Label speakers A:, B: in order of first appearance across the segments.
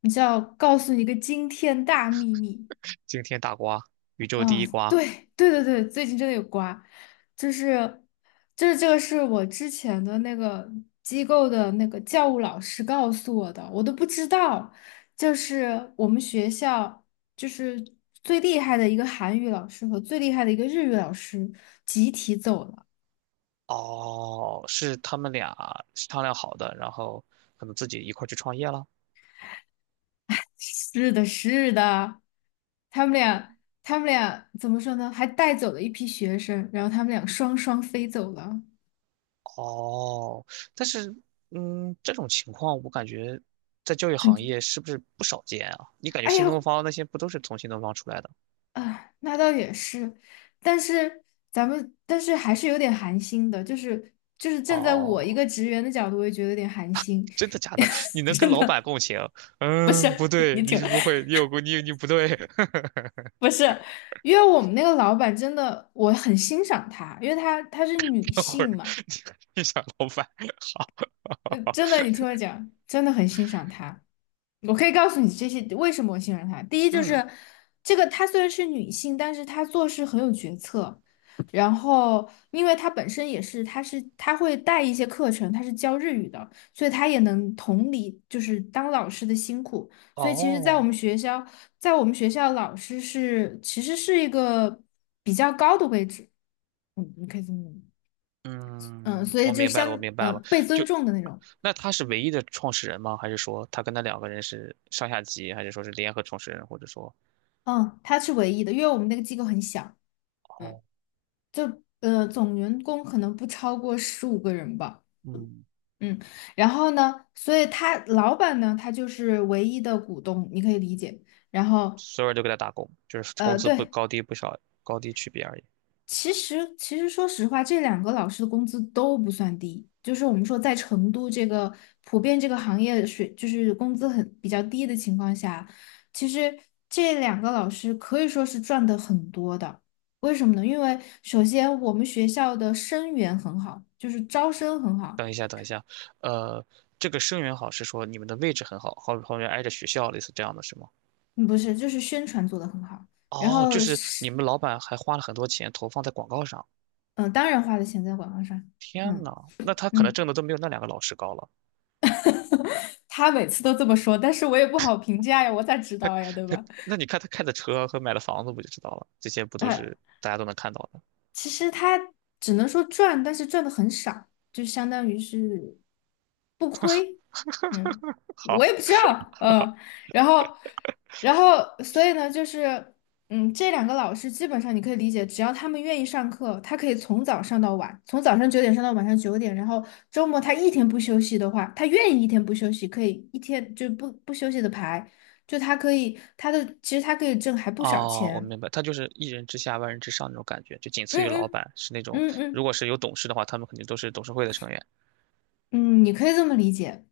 A: 你知道，告诉你一个惊天大秘密
B: 惊天大瓜，宇宙第
A: 啊！
B: 一瓜。
A: 对对对对，最近真的有瓜，就是就是这个是我之前的那个机构的那个教务老师告诉我的，我都不知道。就是我们学校就是最厉害的一个韩语老师和最厉害的一个日语老师集体走了。
B: 哦，是他们俩商量好的，然后可能自己一块儿去创业了。
A: 是的，是的，他们俩，他们俩怎么说呢？还带走了一批学生，然后他们俩双双飞走了。
B: 哦，但是，嗯，这种情况我感觉在教育行
A: 很，
B: 业是不是不少见啊？你感觉
A: 哎
B: 新
A: 呀，
B: 东方那些不都是从新东方出来的？
A: 啊，那倒也是，但是咱们，但是还是有点寒心的，就是站在我一
B: 哦，
A: 个职员的角度，我也觉得有点寒心。
B: 真的假的？你 能跟
A: 真
B: 老板
A: 的
B: 共情？
A: 不是，
B: 嗯，不 对，
A: 你
B: 你
A: 挺，
B: 是不会，你有过，你不对。
A: 不是，因为我们那个老板真的，我很欣赏她，因为她是女
B: 等会
A: 性
B: 儿
A: 嘛，
B: 你你想老板，好，
A: 真的，你听我讲，真的很欣赏她。我可以告诉你这些为什么我信任她。第一就
B: 嗯，
A: 是这个，她虽然是女性，但是她做事很有决策。然后，因为她本身也是，她会带一些课程，她是教日语的，所以她也能同理，就是当老师的辛苦。所以，其实，在我
B: 哦。
A: 们学校，在我们学校，老师是其实是一个比较高的位置，你可以这么，嗯，
B: 嗯，
A: 所
B: 我
A: 以就
B: 明白了，我
A: 相，
B: 明白了。
A: 被尊
B: 就
A: 重的那种，
B: 那他是唯一的创始人吗？还是说他跟他两个人是上下级，还是说是联合创始人，或者说
A: 嗯，她是唯一的，因为我们那个机构很小。嗯。
B: 哦，
A: 就总员工可能不超过15个人吧，
B: 嗯，
A: 嗯，然后呢，所以他老板呢，他就是唯一的股东，你可以理解。然后
B: 所有人都给他打工，就是工资不
A: 对，
B: 高低不少，高低区别而已。
A: 其实，说实话，这两个老师的工资都不算低。就是我们说，在成都这个普遍这个行业水，就是工资很比较低的情况下，其实这两个老师可以说是赚的很多的。为什么呢？因为首先我们学校的生源很好，就是招生很好，
B: 等一下，等一下，呃，这个生源好是说你们的位置很好，后面挨着学校，类似这样的是吗？
A: 嗯不是，就是宣传做得很好。然
B: 哦，就
A: 后
B: 是你
A: 是，
B: 们老板还花了很多钱投放在广告上。
A: 嗯、当然花的钱在广告上，
B: 天呐，
A: 嗯
B: 那他可能挣
A: 嗯，
B: 的都没有那两个老师高了。
A: 他每次都这么说，但是我也不好评价呀，我咋知道呀，对
B: 他
A: 吧？
B: 那你看他开的车和买的房子不就知道了？这些不都是 大家都能看到的？
A: 其实他只能说赚，但是赚的很少，就相当于是不亏。嗯，
B: 好，
A: 我也不知道，然后，然后，所以呢，就是，这两个老师基本上你可以理解，只要他们愿意上课，他可以从早上到晚，从早上九点上到晚上九点，然后周末他一天不休息的话，他愿意一天不休息，可以一天就不休息的排，就他可以，他的其实他可以挣还不少
B: 哦，我
A: 钱。
B: 明白，他就是一人之下万人之上那种感觉，就仅次
A: 嗯
B: 于老
A: 嗯
B: 板，是那种
A: 嗯
B: 如
A: 嗯。
B: 果是有董事的话，他们肯定都是董事会的成员。
A: 嗯，你可以这么理解。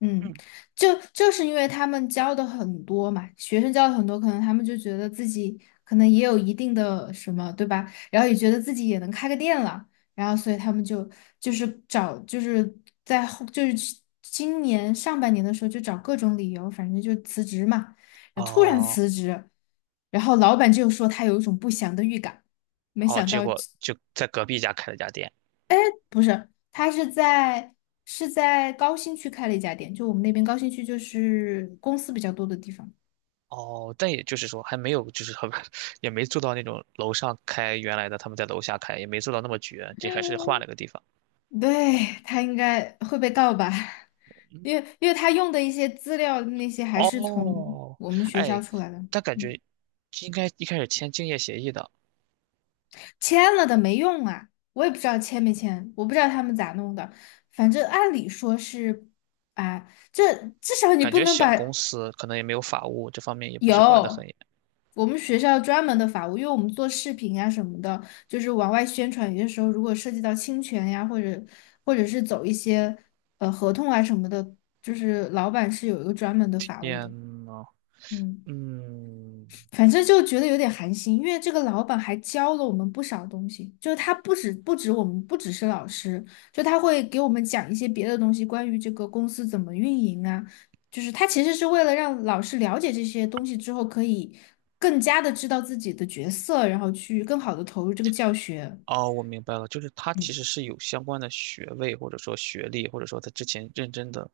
A: 嗯，
B: 嗯，
A: 就是因为他们教的很多嘛，学生教的很多，可能他们就觉得自己可能也有一定的什么，对吧？然后也觉得自己也能开个店了，然后所以他们就就是找就是在后就是去今年上半年的时候就找各种理由，反正就辞职嘛，然后突然
B: 哦
A: 辞职，然后老板就说他有一种不祥的预感，没
B: 哦，
A: 想
B: 结
A: 到。
B: 果就在隔壁家开了家店。
A: 不是，他是在高新区开了一家店，就我们那边高新区就是公司比较多的地方。
B: 哦，但也就是说还没有，就是他们 也没做到那种楼上开原来的，他们在楼下开，也没做到那么绝，这还是换了个地方。
A: 对，他应该会被告吧，因为他用的一些资料那些还是从
B: 哦，
A: 我们学校
B: 哎，
A: 出来的，
B: 但感觉
A: 嗯，
B: 应该一开始签竞业协议的。
A: 签了的没用啊，我也不知道签没签，我不知道他们咋弄的，反正按理说是啊，这至少你
B: 感
A: 不
B: 觉
A: 能
B: 小公
A: 把。
B: 司可能也没有法务，这方面也不是管得很
A: 有，我们学校专门的法务，因为我们做视频啊什么的，就是往外宣传，有些时候如果涉及到侵权呀，或者是走一些合同啊什么的，就是老板是有一个专门的法务的。
B: 严呢。
A: 嗯。
B: 嗯，
A: 反正就觉得有点寒心，因为这个老板还教了我们不少东西，就是他不止我们不只是老师，就他会给我们讲一些别的东西，关于这个公司怎么运营啊，就是他其实是为了让老师了解这些东西之后，可以更加的知道自己的角色，然后去更好的投入这个教学，
B: 哦，我明白了，就是他其
A: 嗯，
B: 实是有相关的学位，或者说学历，或者说他之前认真的，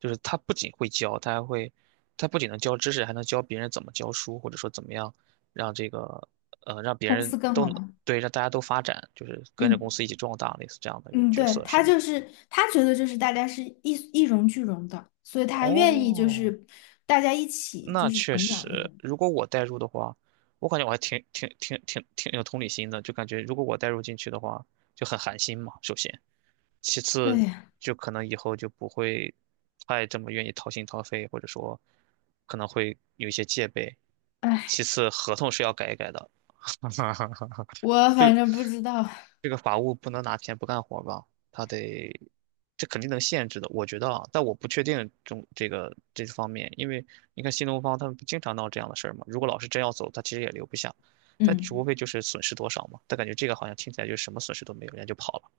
B: 就是他不仅会教，他还会，他不仅能教知识，还能教别人怎么教书，或者说怎么样让这个，让别
A: 公
B: 人
A: 司更
B: 都
A: 好
B: 能，
A: 吗？
B: 对，让大家都发展，就是跟着公
A: 嗯
B: 司一起壮大，类似这样的一个
A: 嗯，
B: 角
A: 对，
B: 色，是吗？
A: 他觉得就是大家是一荣俱荣的，所以他愿意就
B: 哦，
A: 是大家一起就
B: 那
A: 是
B: 确
A: 成长那
B: 实，
A: 种。
B: 如果我代入的话，我感觉我还挺有同理心的，就感觉如果我代入进去的话，就很寒心嘛，首先，其
A: 对，
B: 次
A: 呀，
B: 就可能以后就不会太这么愿意掏心掏肺，或者说可能会有一些戒备。其
A: 哎，
B: 次，合同是要改一改的，
A: 我
B: 就
A: 反正不知道。
B: 这个法务不能拿钱不干活吧？他得，这肯定能限制的，我觉得啊，但我不确定中这个这方面，因为你看新东方他们不经常闹这样的事儿嘛。如果老师真要走，他其实也留不下，但只无
A: 嗯
B: 非就是损失多少嘛。他感觉这个好像听起来就是什么损失都没有，人家就跑了，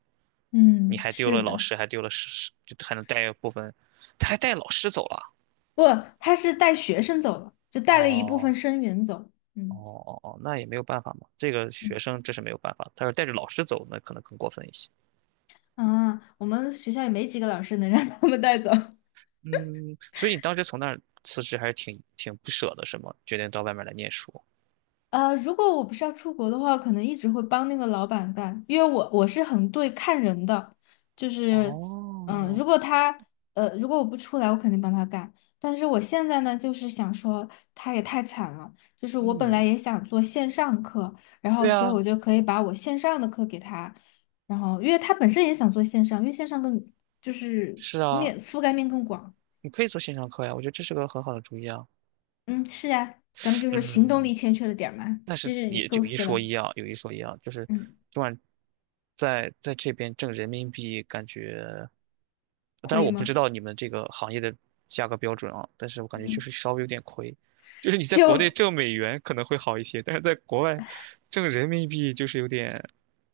B: 你
A: 嗯，
B: 还丢
A: 是
B: 了老
A: 的，
B: 师，还丢了师，就还能带部分，他还带老师走了。
A: 不，他是带学生走了，就带了一部分
B: 哦
A: 生源走。
B: 哦
A: 嗯
B: 哦哦，那也没有办法嘛，这个
A: 嗯
B: 学生这是没有办法，他要是带着老师走，那可能更过分一些。
A: 啊，我们学校也没几个老师能让他们带走。
B: 嗯，所以你当时从那儿辞职还是挺不舍的，是吗？决定到外面来念书。
A: 如果我不是要出国的话，可能一直会帮那个老板干，因为我是很对看人的，就是，嗯，
B: 哦，
A: 如果他，如果我不出来，我肯定帮他干。但是我现在呢，就是想说他也太惨了，就是我本来
B: 嗯，
A: 也想做线上课，然后
B: 对
A: 所以
B: 啊，
A: 我就可以把我线上的课给他，然后因为他本身也想做线上，因为线上更就是
B: 是啊，
A: 覆盖面更广。
B: 你可以做线上课呀，我觉得这是个很好的主意啊。
A: 嗯，是啊，咱们就是行动
B: 嗯。
A: 力欠缺了点儿嘛，
B: 但是
A: 就是
B: 也
A: 构
B: 有一
A: 思
B: 说
A: 了，
B: 一啊，有一说一啊，就是
A: 嗯，
B: 昨晚在这边挣人民币，感觉，当
A: 可
B: 然
A: 以
B: 我不知
A: 吗？
B: 道你们这个行业的价格标准啊，但是我感觉就
A: 嗯，
B: 是稍微有点亏，就是你在国内
A: 就
B: 挣美元可能会好一些，但是在国外挣人民币就是有点，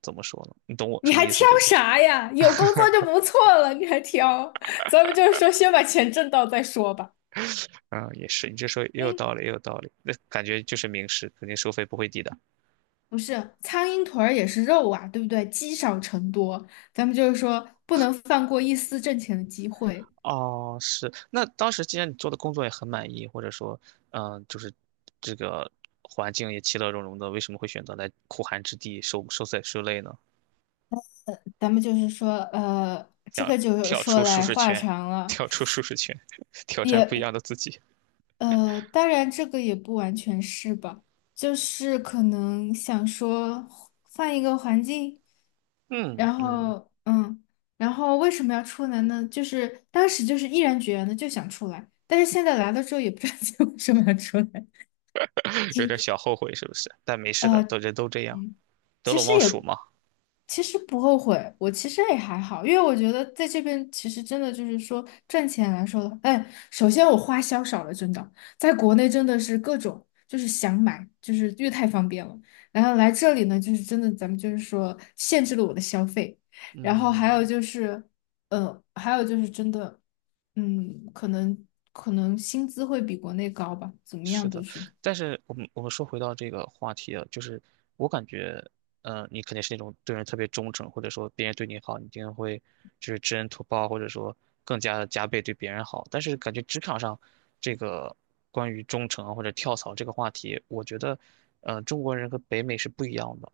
B: 怎么说呢？你懂我
A: 你
B: 什么
A: 还
B: 意思，
A: 挑
B: 对不对？
A: 啥呀？有工作就不错了，你还挑？咱们就是说，先把钱挣到再说吧。
B: 啊，也是，你这说也有
A: 嗯，
B: 道理，也有道理，那感觉就是明示，肯定收费不会低的。
A: 不是，苍蝇腿儿也是肉啊，对不对？积少成多，咱们就是说，不能放过一丝挣钱的机会。
B: 哦，是。那当时既然你做的工作也很满意，或者说，就是这个环境也其乐融融的，为什么会选择来苦寒之地受罪受累呢？
A: 咱们就是说，这
B: 想
A: 个就
B: 跳
A: 说
B: 出舒
A: 来
B: 适
A: 话
B: 圈，
A: 长了。
B: 跳出舒适圈，挑战不一
A: 也。
B: 样的自己，
A: 当然这个也不完全是吧，就是可能想说换一个环境，
B: 嗯
A: 然
B: 嗯
A: 后嗯，然后为什么要出来呢？就是当时就是毅然决然的就想出来，但是现在来了之后也不知道 自己为什么要出来。
B: 有点小后悔是不是？但没事的，都 人都这样，
A: 嗯，
B: 得
A: 其
B: 陇
A: 实
B: 望蜀
A: 也
B: 嘛。
A: 其实不后悔，我其实也还好，因为我觉得在这边其实真的就是说赚钱来说的，哎，首先我花销少了，真的，在国内真的是各种就是想买，就是越太方便了，然后来这里呢，就是真的咱们就是说限制了我的消费，然后还有
B: 嗯，
A: 就是，呃，还有就是真的，嗯，可能薪资会比国内高吧，怎么
B: 是
A: 样都
B: 的，
A: 是，
B: 但是我们说回到这个话题啊，就是我感觉，嗯，你肯定是那种对人特别忠诚，或者说别人对你好，你一定会就是知恩图报，或者说更加的加倍对别人好。但是感觉职场上这个关于忠诚啊或者跳槽这个话题，我觉得，嗯，中国人和北美是不一样的。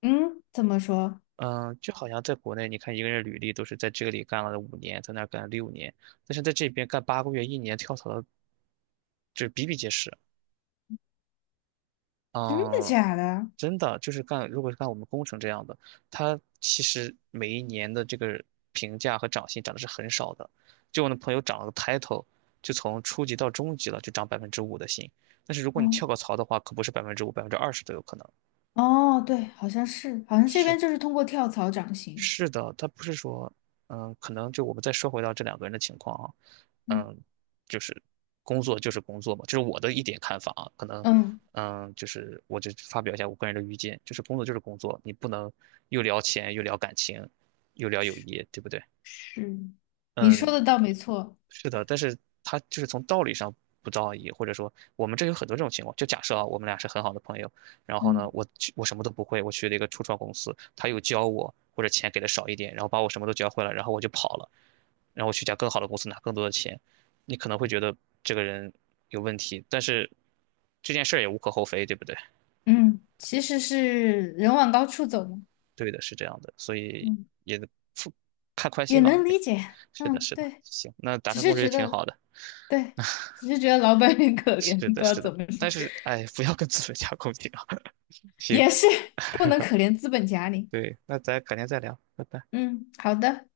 A: 嗯，怎么说？
B: 嗯、就好像在国内，你看一个人履历都是在这里干了5年，在那儿干了6年，但是在这边干8个月、一年跳槽的，就是比比皆是。
A: 真的
B: 嗯，
A: 假的？
B: 真的就是干，如果是干我们工程这样的，他其实每一年的这个评价和涨薪涨的是很少的。就我那朋友涨了个 title，就从初级到中级了，就涨百分之五的薪。但是如果你
A: 哦
B: 跳个槽的话，可不是百分之五、20%都有可能，
A: 哦，对，好像是，好像这
B: 是
A: 边就是通过跳槽涨薪。
B: 是的，他不是说，嗯，可能就我们再说回到这两个人的情况啊，
A: 嗯
B: 嗯，就是工作就是工作嘛，这是我的一点看法啊，可能，
A: 嗯，
B: 嗯，就是我就发表一下我个人的意见，就是工作就是工作，你不能又聊钱又聊感情，又聊友谊，对不对？
A: 是，你说
B: 嗯，
A: 的倒没错。
B: 是的，但是他就是从道理上不道义，或者说我们这有很多这种情况。就假设啊，我们俩是很好的朋友，然后呢，
A: 嗯
B: 我去我什么都不会，我去了一个初创公司，他又教我，或者钱给的少一点，然后把我什么都教会了，然后我就跑了，然后我去一家更好的公司拿更多的钱，你可能会觉得这个人有问题，但是这件事儿也无可厚非，对不对？
A: 嗯，其实是人往高处走嘛。
B: 对的，是这样的，所以
A: 嗯，
B: 也看宽
A: 也
B: 心嘛，
A: 能
B: 也
A: 理解。
B: 是的，
A: 嗯，
B: 是的，
A: 对，
B: 行，那达
A: 只
B: 成
A: 是
B: 共识就
A: 觉
B: 挺
A: 得，
B: 好的。
A: 对，只是觉得老板很可怜，
B: 是
A: 不
B: 的，
A: 知道
B: 是
A: 怎
B: 的，
A: 么说，
B: 但是哎，不要跟资本家共情啊。行，
A: 也是不能可怜资本家你。
B: 对，那咱改天再聊，拜拜。
A: 嗯，好的。